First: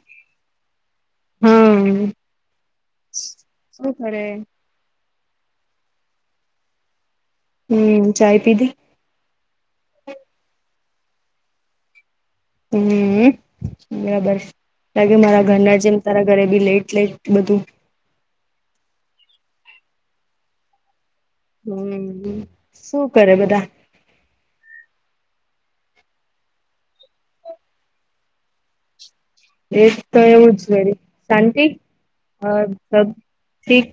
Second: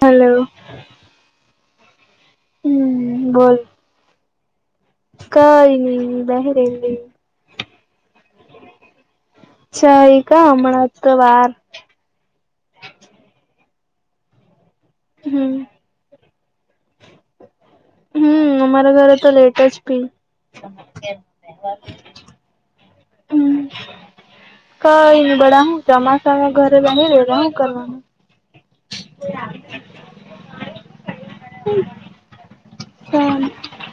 Hello. હા હમ બોલ શું કરરે‌ કઈ ની બેહી રેલી. હમ ચાય પીધી. ચાય ક્યાં હમણાં તો વાર, હમ બરાબર છે. લાગે મારા હમ ઘરના જેમ તારા ઘરે બી ‌લેટ લેટ બધું. હમ અમારા ઘરે તો લેટ જ પી. હમ શું કરે બધા, કઈની બધા હું ચોમાસામાં ઘરે બેહી રહેલા શું કરવાનું. એજ તો એવું જ વળી શાંતિ. ઓર સબ ઠીક.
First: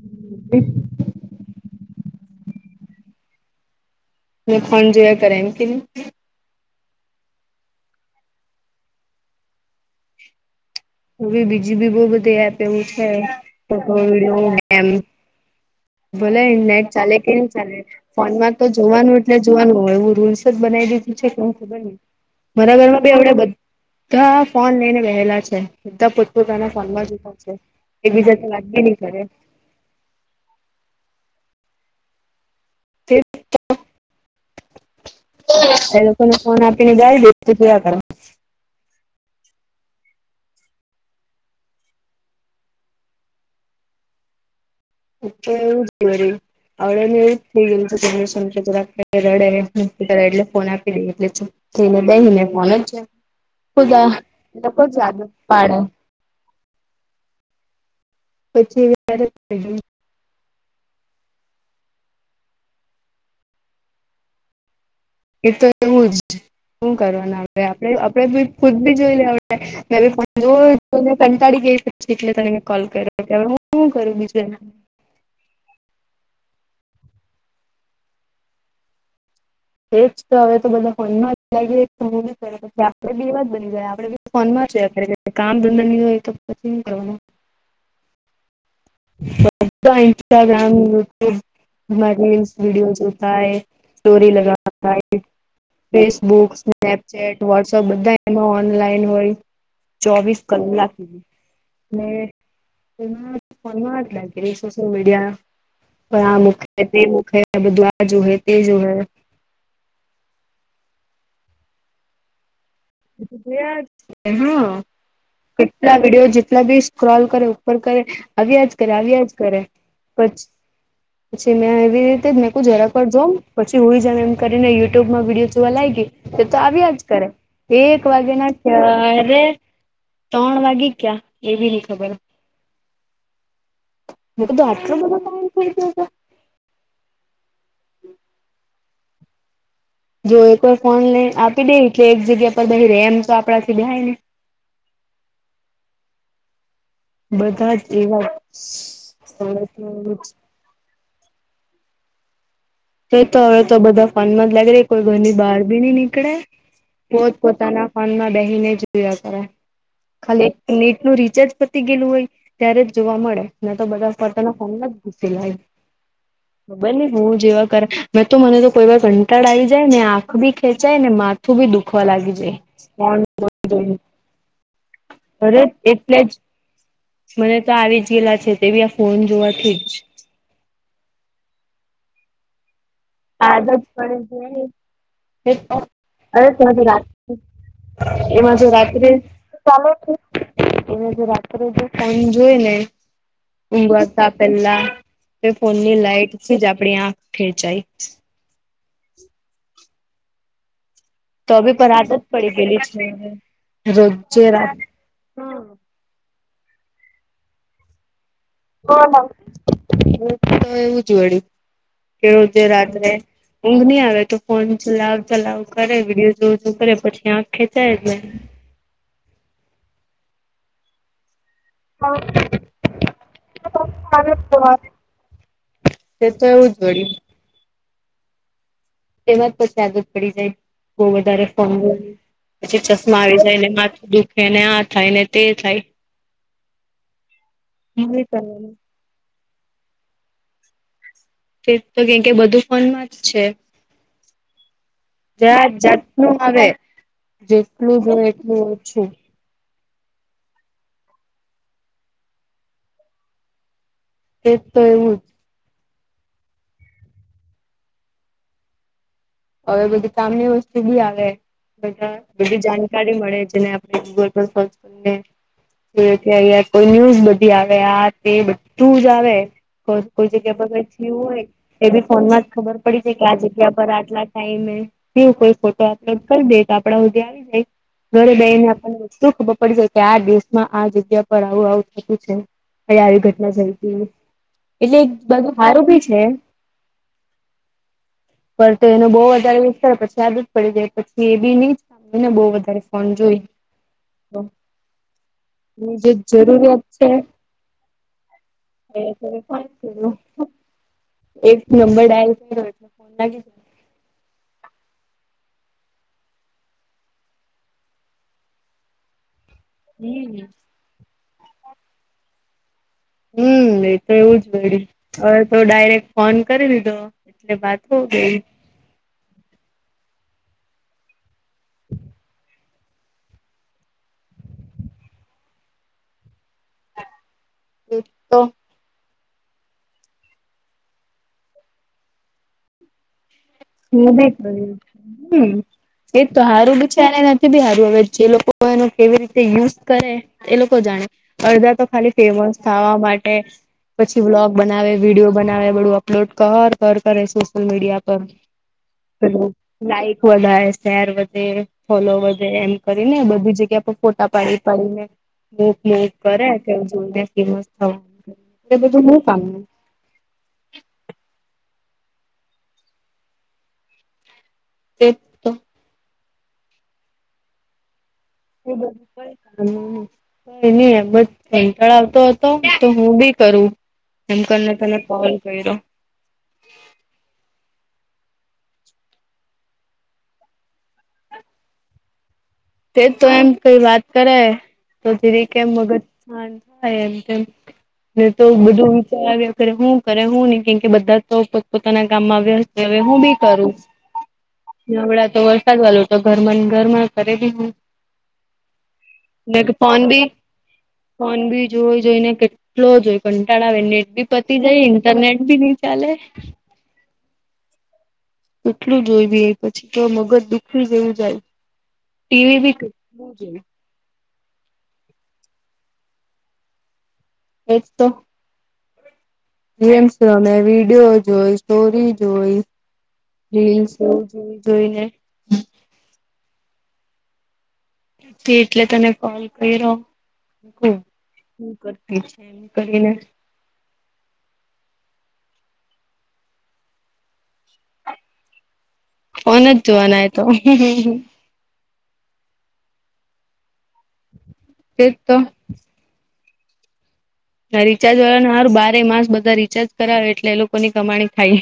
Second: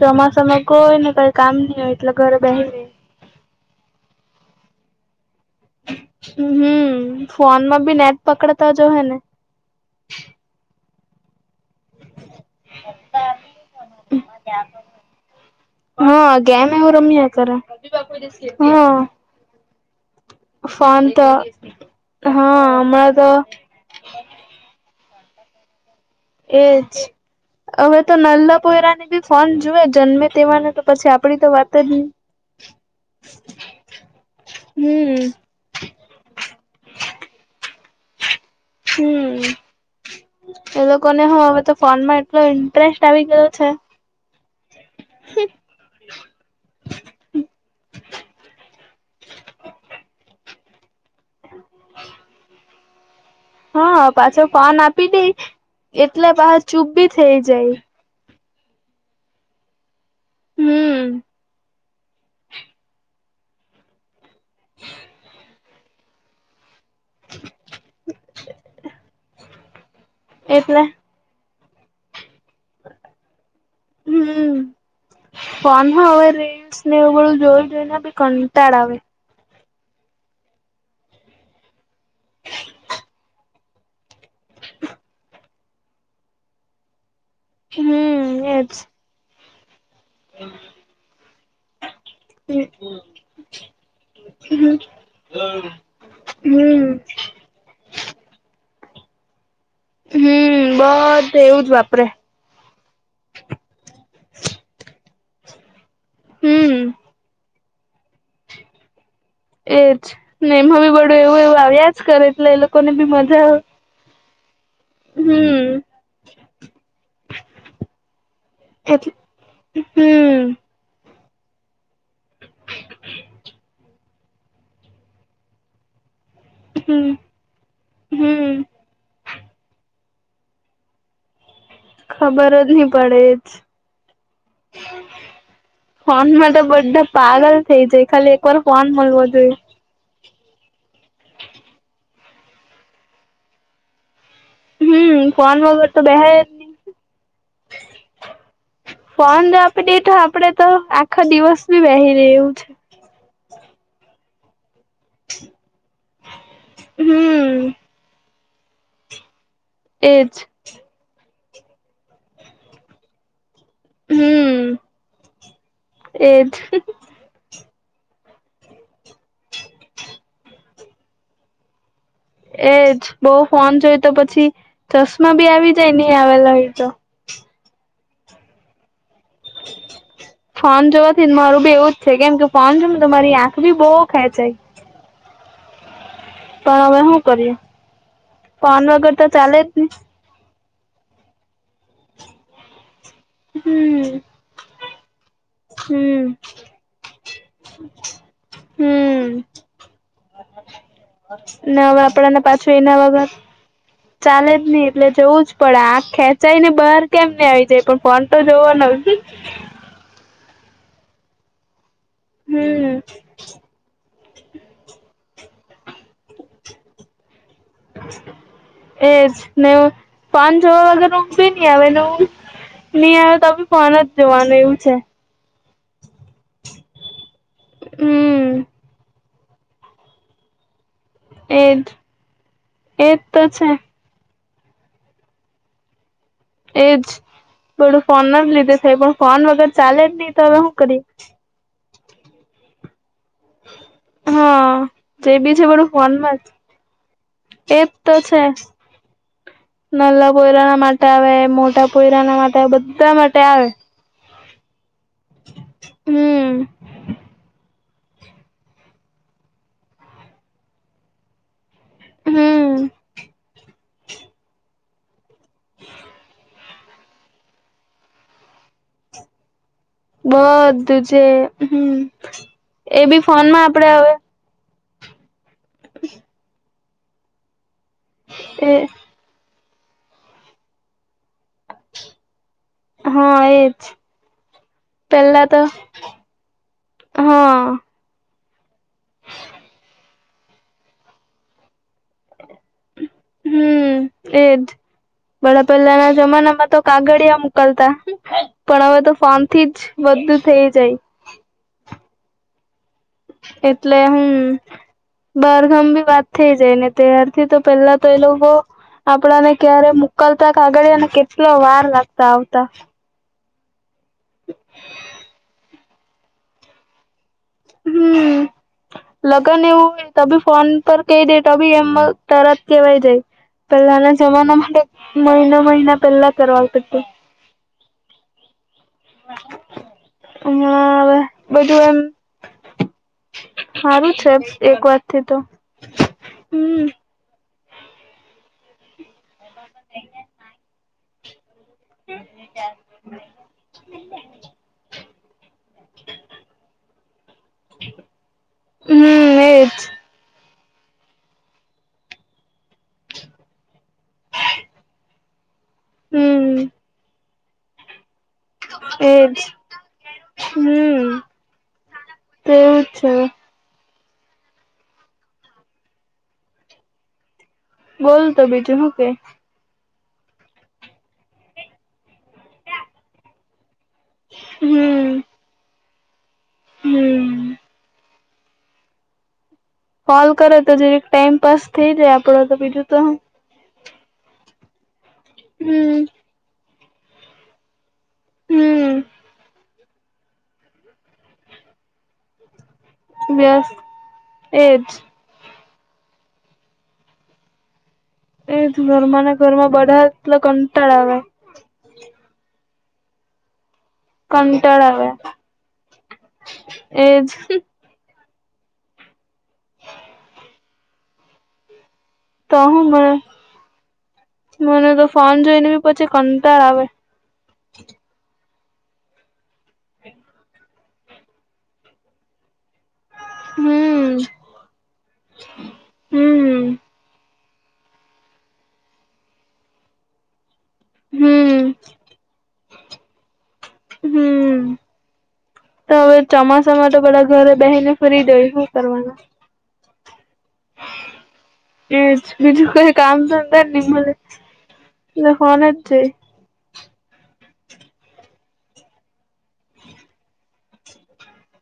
ચોમાસામાં ઠીક કોઈ ને કઈ કામ નઈ હોય એટલે ઘરે બેહી રહે. ફોન જોયા કરે એમ કે ને, હમ ફોન માં બી નેટ પકડતા જો હ ને. હો ભી બીજી બી બો બધી એપ એવું છે [unintelligible] એમ. હા ભલે ગેમ નેટ એવું ચાલે રમ્યા કે ન કરે ચાલે ફોનમાં તો હા જોવાનું એટલે જોવાનું હોય એવું‌ ધૂલસ જ બનાવી ફોન દીધી છે તો કે હું ખબર ન હા મારા ઘર માં હમણાં બીડ તો [unintelligible] બધા ફોન લઈને બહેલા છે‌. બધા પોતા પોતાના એજ ફોનમાં જ ઉભા છે એકબીજાથી કઈ વાત ની કરે. જુવે જન્મે તેવાને તો પછી આપડી તો વાત જ ની. તે હમ્મ. એ લોકો ને ફોન આપી ને જાય [unintelligible] કર. હમ્મ એ લોકોને હું હવે તો ફોન માં એટલો ઇન્ટરેસ્ટ આવી ગયો છે. એ તો એવું જ વળી. આવડે ને એવું થઈ ગયું છે [unintelligible] રડે એટલે ફોન આપી દઈ એટલે ચૂપ થઈને બેહી ને [unintelligible] જ્યાં હા પાછો ફોન આપી દઈ પાડે એટલે બહાર ચૂપ બી થઇ જાય. પછી [unintelligible] હમ્મ. હમ. તો એું જ શું કરવા આપે ખુદ બી જોઈ લેડ મે. જો એટલે તને કંટાળી ગઈ શક એટલે ત કોલ કર્યો કે હવે હું શું કરું બીજું એના પણન હ હવે રેલ્સ ને એવું બું જોયું જોઈ ને બી કંટાળ આવે. તેજ તો, હવે તો બધા ફનમાં જ લાગી સમ. આપે બે વાત બની ગયા, આપડે બી ફોનમાં છે. અરે, કામ ધંધા ની હોય તો પછી કરવાનું. હમ, એ જ. બધા ઇસ્ટાગ્રામ, યુટ્યુબ. તમા રીલ્સ, હમ વિડ્યો જ જોતા હોય, સ્ટોરી લગતા. ફેસબુક, હમ સ્નેપચે, ટ વોટ્સઅપ બધા એમાં ઓનલાઈન હોય. ચોવીસ હમ કલાક. બધે એવું જ વાપરે સોશિલ મીડિયા હમ પણ મુ ખે બધ જો હે તે જો હ [unintelligible] [inaudible] એજ ને, હ બહુ એવું એવું આવ્યા જ કરે, એટલે એ લોકો જોયા, હા, હમ કેટલા વિડીયો જેટલા બી સ્ક્રોલ કર્યો. પણ કરે, આવ્યા જ કરે, એટલે આવ્યા જ કરે, હમ પછી પછી મેં એવી રીતે જ મેંક જરા પર જોઉ, પછી હોય જ એમ કરીનેયુ્યુબમાં વિડીયો જોવા લાગી. તે તો આવ્યા જ હમ કરે. એક વાગ્યા ના હમ કરે, ત્રણ વાગે ક્યાં એવી રીતે. ખબર જ નહી પડે જ. મેં કીધું આટલો બધો ટાઈમ થઈ ગયો છે ફોનમાં તો બધા પાગલ થઇ જાય, ખાલી એક વાર ફોન મળવા જોઈએ. જો એકર ફોન લઈ આપી દે, એટલે એક જગ્યા પર રેમ તો આપડા થી જાય ને. હમ, ફોન વગેર તો બેહાય ની. બધા જ એવા ફોન સમ. જો આપી દે તો આપડે તો આખો દિવસ બી વહી રહવું છે. તો તો હવે તો બધા ફોનમાં જ લાગી રે, કોઈ ઘરની બહાર બી નહી નીકળે. છે હમ પોતાના ફોન માં બેહીને જોયા કરે, એજ ખાલી નેટ નું રિચાર્જ પતી ગયેલું હોય, ત્યારે જ જોવા મળે. તો બધા ફટના હમ ફોન ના જ ઘુસી લય એજ બને હું જેવા. મેં તો મને તો કોઈ વાર કંટાળ આવી જાય ને, આંખ ભી ખેંચાય ને, માથું બી દુખવા લાગી જાય. એ જ, ફોન બહુ જોઈ ફોન જોઈને જોય તો પછી ચશ્મા બી અરે આવી જાય ને, એટલે જ આવેલા હોય તો મને તો આવી જ ગયેલા છે, તે બી આ ફોન જોવાથી જ. ફોન જોવાથી ને, મારું બી એવું જ છે, કેમ કે ફોન જો તો મારી આંખ આદત ભી બહુ ખેંચાય. પડી અરે રા પણ હવે શું કરીએ એમાં ફોન રાત્રે વગર તો ચાલે જ ચાલ. નહી [unintelligible] એ જે રાત્રે જો ફોન જોઈ ને. હમ ઊઘરતા પહેલા ફોનની હમ લાઈટથી જ આપણી આંખ ખેંચાઈ. હમ. તો બી હવે પર આદત આપડા ને, પડી પાછું એના વગર ગયેલી છે રોજે ચાલે જ રાત તો નહીં. એટલે જવું જ પડે, આખ ખેંચાય ને બહાર કેમને આવી જાય, પણ ફોન તો જોવા નો જ. તો એવું જ વળી. કે રોજે હમ રાત્રે ઊંઘ નહી આવે, તો ફોન ચલાવ ચલાવ કરે. બજું કરે, પછી આં ખેચાય જ. એ જ ને, ફોન જોવા વગર ઊંધ નહીં તે આવે, નહીં આવે તો બી ફોન જ જોવાનું, એવું છે. તે તો એવું જ વળી. હમ. એમાં જ પછી આદત પડી જાય. બહુ વધારે એજ ફ, પછી એજ ચશ્મા આવી તો છે જાય મા દુખ. એને આ થાય ને, તે થાય. એજ. થોડું ફોન ના જ લીધે થાય. પણ ફોન વગર ચાલે જ નહી તો, હવે શું કરી? તે તો કે, કે બધું ફોનમાં જ છે. હા જે જ બી છે બધું જાતનું ફોનમાં હવે. જ એજ જેટલું તો જો, છે એટલું ઓછું. નાલા પોયરાના માટે આવે. મોટા પોયરાના માટે આવે. બધા માટે આવે. એ તો એવું. હમ! હવે બધી કામની વસ્તુ બી આવે. બધા બધી હમ જાણકારી મળે, જેને આપણે ગૂગલ પર સર્ચ. જો કે અહ કોઈ ન્યુઝ બધી આવે. આ તે બધું જ આવે. કોઈ જગ્યા પર ક બધું જયું જે હોય. એ હમ બી ફોન માં જ ખબર પડી એ જાય. બી કે આ ફોનમાં જગ્યા આપડે પર હવે આટલા. ટાઈમેવું કોઈ ફોટો અપલોડ કરી દે તો, આપડા સુધ આવી જાય. ઘરે બેઈ ને એ શું ખબર પડી જ કે, આ દેશમાં આ જગ્યા પર આવું આવું થતું છે. હવે આવી હા ઘટના થઈ એજ હતી. એટલે એક પેલા બાધું તો સારું ભી છે. હા! ફ તો એનો બહુ વધારે વિસ્તાર પછી યાદ જ પડી જાય. પછી એ બી હી હને બહુ વધારે ફોન જોય. બડા પેલા ના જમાના માં તો કાગળિયા છે મોકલતા. પણ હવે તો ફાનથી જ એ વધુ થઇ જાય. એક નંબર ડાયલ થઈ્યો. એટલે ફોન લાગી જ. એટલે હમ! બારગામ ભી વાત થઈ જાય. ને ત્યારથી તો પેલા તો એ લોકો. આપડાને ક્યારે હમ. મોકલતા કાગળને કેટલા વાર લાગતા આવતા. હમ એ તો એવું જ વળ્યું હવે તો ડાયરેક્ટ ફોન કરી લીધો. એટલે વાત હો ગઈ. હમ લગન એ હું તી ફોન પર કઈ ડે તાી એમ ત. કેવાય જાય. પહેલાના જમાના માટે મહિના મહિના પહેલા કરવા. એ તો. હા અવે. બદ્દુ એમ. હી સારું છે એક વાતથી તો હ એ તો સારું હમ બી છે નથી. બી હારું વવેર છે. એ લોકો એનો કેવી રીતે યુઝ કરે. એ લોકો જાણે. અડદા તો ખાલી ફેમસ થવા માટે. પછી બ્લોગ બનાવે. વિડીયો બનાવે. ડું અપલોડ કર કર કરે. સોશિયલ મીડિયા પર. હમ એજ લાઈક વગા. શેર વધે. ફોલો વધે. એમ કરીને બધી જગ્યા પર ફોટા પાડી પાડીને. બૂક મોક કરે. હમ કે જોને ફેમસ થવાનું. એ બધું હું એજ. કામનું હમ તેવુંજ છે. તે તો. બોલતો બ. [inaudible] હ એની એમ જ કંચળ આવતો હતો. તો હું બી કરું. એમ કરીને પેલે હમ કોલ કર્યો. હમ! કોલ કરે તો, જેવી ટાઈમ પાાસ થઈ જાય. આપડો તો બીજું. તે તો એમ કઈ વાત કરે. તો ધીરેી કેમ વગર. હમ હ થાય. એમ કે ને તો બધુંચ. હમ હું કરે હું હ કેમ બધા પોત પોતાના કામમાં આવ્યા. હવે હું બી કરું. વ્યસ્ત એજ નવડા તો વરસાદ વાળું તો. ઘરમ ગરમ કર. રેડી હું. એ ઘરમાં ના ઘરમાં. ફોન બધા બી એટલા કંટાળ આવે. ફોન બી જોઈ જોઈ ને કેટલો જોય કંટાળ આવે નેટ બી પતી જાય કંટાળ આવે ઇન્ટરનેટ બી નઈ ચાલે એજ એટલું જોઈવી એ પછી તો મગજ દુખી ગવું જાય તો ટીવી બી હું મને કેટલું જોઈ મને તો ફોન જોઈને બી પછી કંટાર આવે એક તો ગેમ્સ રમે વિડીયો જોઈ સ્ટોરી જોઈ રીલસ એવું હમ જોય જોઈને હમ હ એટલે તને કોલ કરી રહો હમ શું કરતી એમ કરીને હમ તો હવે ચોમાસા માટે તો બધા ઘરે બહેને ફરી દઈ શું કરવાનું ફોન જ જોવાનાય તો એજ બીજું કોઈ કામ ધંધાર નની ભલે તેજ તો ત ફોન જ રિચાર્જ વાળાને સારું બારે માસ બધા રિચાર્જ કરાવે એટલે એ લોકોની કમાણી થાય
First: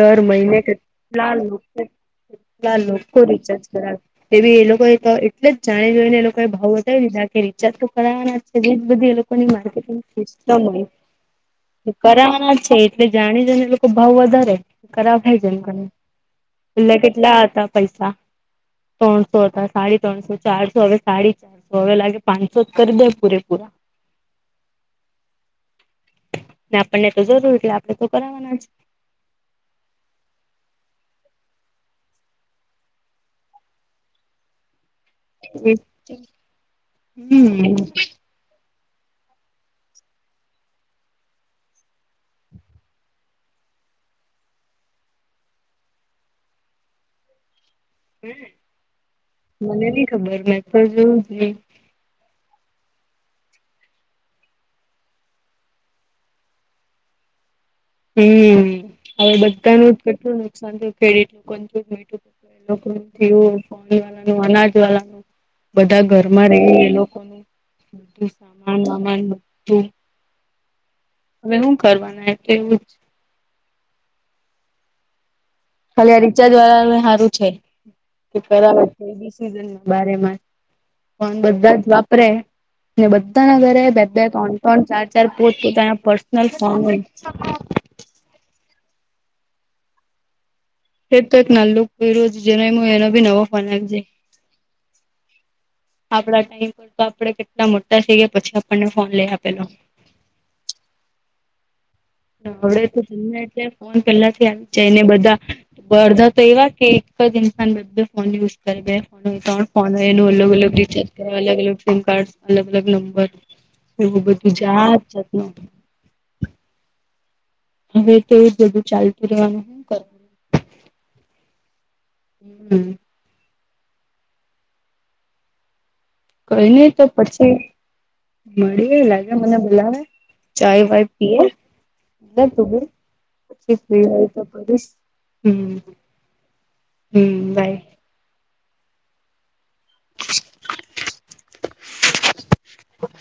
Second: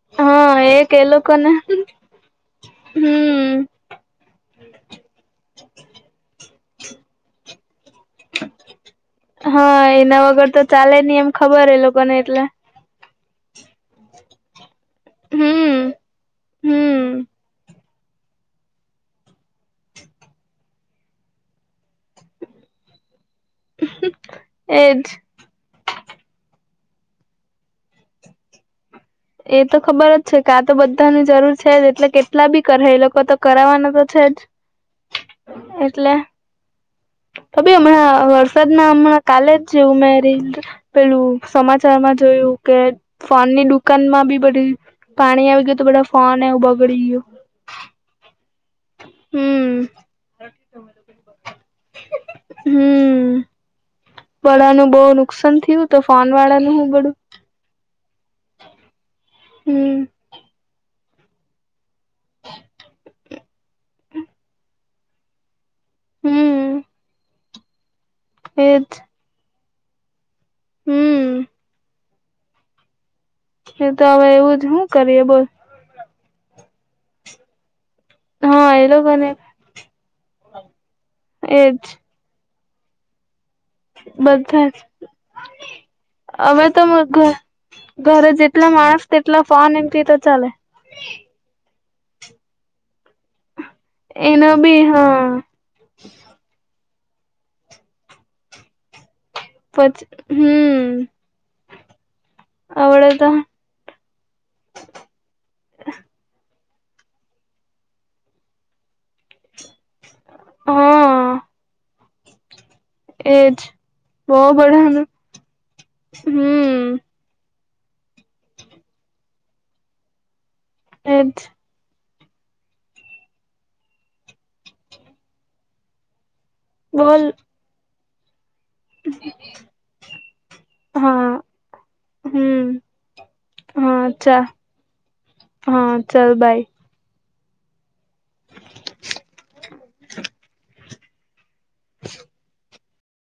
દર મહિને હા એક એ કેટલા લોકોને લોકો કેટલા લોકો રિચાર્જ હમ કરાવે એવી એ લોકોએ તો એટલે જ જાણે જોઈને એ લોકોએ ભાવ બતાવી દીધા કે રચા ના છે બધી એ લોકોની હા માર્કેટંગ એના વગર તો સિસ્ટમ ચાલે નહી એમ ખબર એ લોકોને એટલે હોયના છે એટલે જાણી જાઈને એ લોકો ભાવ વધારે ખરાબ થાય છે એમ હમ એટલા હમ કેટલા હતા? પૈસા ત્રણસો હતા સાડી ત્રણસો ચારસો હવે સાડી ચ તો હવે લાગે પાંચસો જ કરી દે પૂરેપૂરા એજ આપણને તો જરૂર એટલે આપડે તો કરવાના જ એ તો ખબર જ છે કે આ તો બધાની જરૂર છે જ એટલે કેટલા બી કરે એ લોકો તો કરાવવાના તો છે જ [unintelligible] તબ હમણા સદ ના હમણાં કાલે જ જેવું મેરી પેલું સમાચારમાં જોયું કે ફોન ની દુકાન માં બી બધી પાણી આવી ગયું તો બધા ફોન એવું બગડી ગયો હ મને નઈ હમ ખબર મેં તો જોવું હમ બધા નું બહુ નુકસાન થયું તો ફોન વાળાનું હું બળું હમ હવે બધાનું હમ કેટલું નુકસાન થયું કેટું મું ફોન વાળાનું અનાજ વાળાનું બધા ઘરમાં રહી એ હમ લોકો બધું સામાન એજ વામાન બું હમ હવે શું કરવાના એટલે એવું જ એ તો હવે એવું જ શું કરીએ બોલ ખાલી આ રીચાર્જ વાળા અ સારું છે હા કરાવે એ છે લોકોને ને બારેમાસ ફોન બધા એજ જ વા બધાના ઘરે બે બે ત્રણ બધા ત્રણ જ ચાર ચાર પોત પોતાના પર્સનલ હવે ફોન તો હોય ઘરે જેટલા માણસ તેટલા ફોન એન્ટ્રી તો ચાલે એ તો એક ના જેનો હ [unintelligible] આપજાય. એનો બી હા આપડા ટાઈમતા આપડે કેટલા મોટા થઈ ગયા પછી આપણને ફોન લઈ આપ. પછી હમ આવડે તો [unintelligible] ફન પેલા થી આવી જાયને બધા બડધા તો એવા કે એક જ ઇન્સાન બ ફોન યુઝ કરે બે ફોન હોય ત્રણ ફોન હોય એનું અલગ અલગ રિચાર્જ હા કરવા અલગ અલગ સિમ કાર્ડસ અલગ અલગ નંબર એજ એવું બહુ બધું જાત બધાનું જાત ન હમ! હવે તો એવું જ બધું ચાલતું રહેવાનું- હું કરવાનું એજ- હમ! કઈ નહી તો બોલ પછી- મળી લાગે મને બોલાવે ચાય વાય હા પીએ- હમ પછી ફ્રી હા હોય તો ચા કરીશ હા ચાલ બાય હમ બાઇ [unintelligible] [unintelligible] [unintelligible]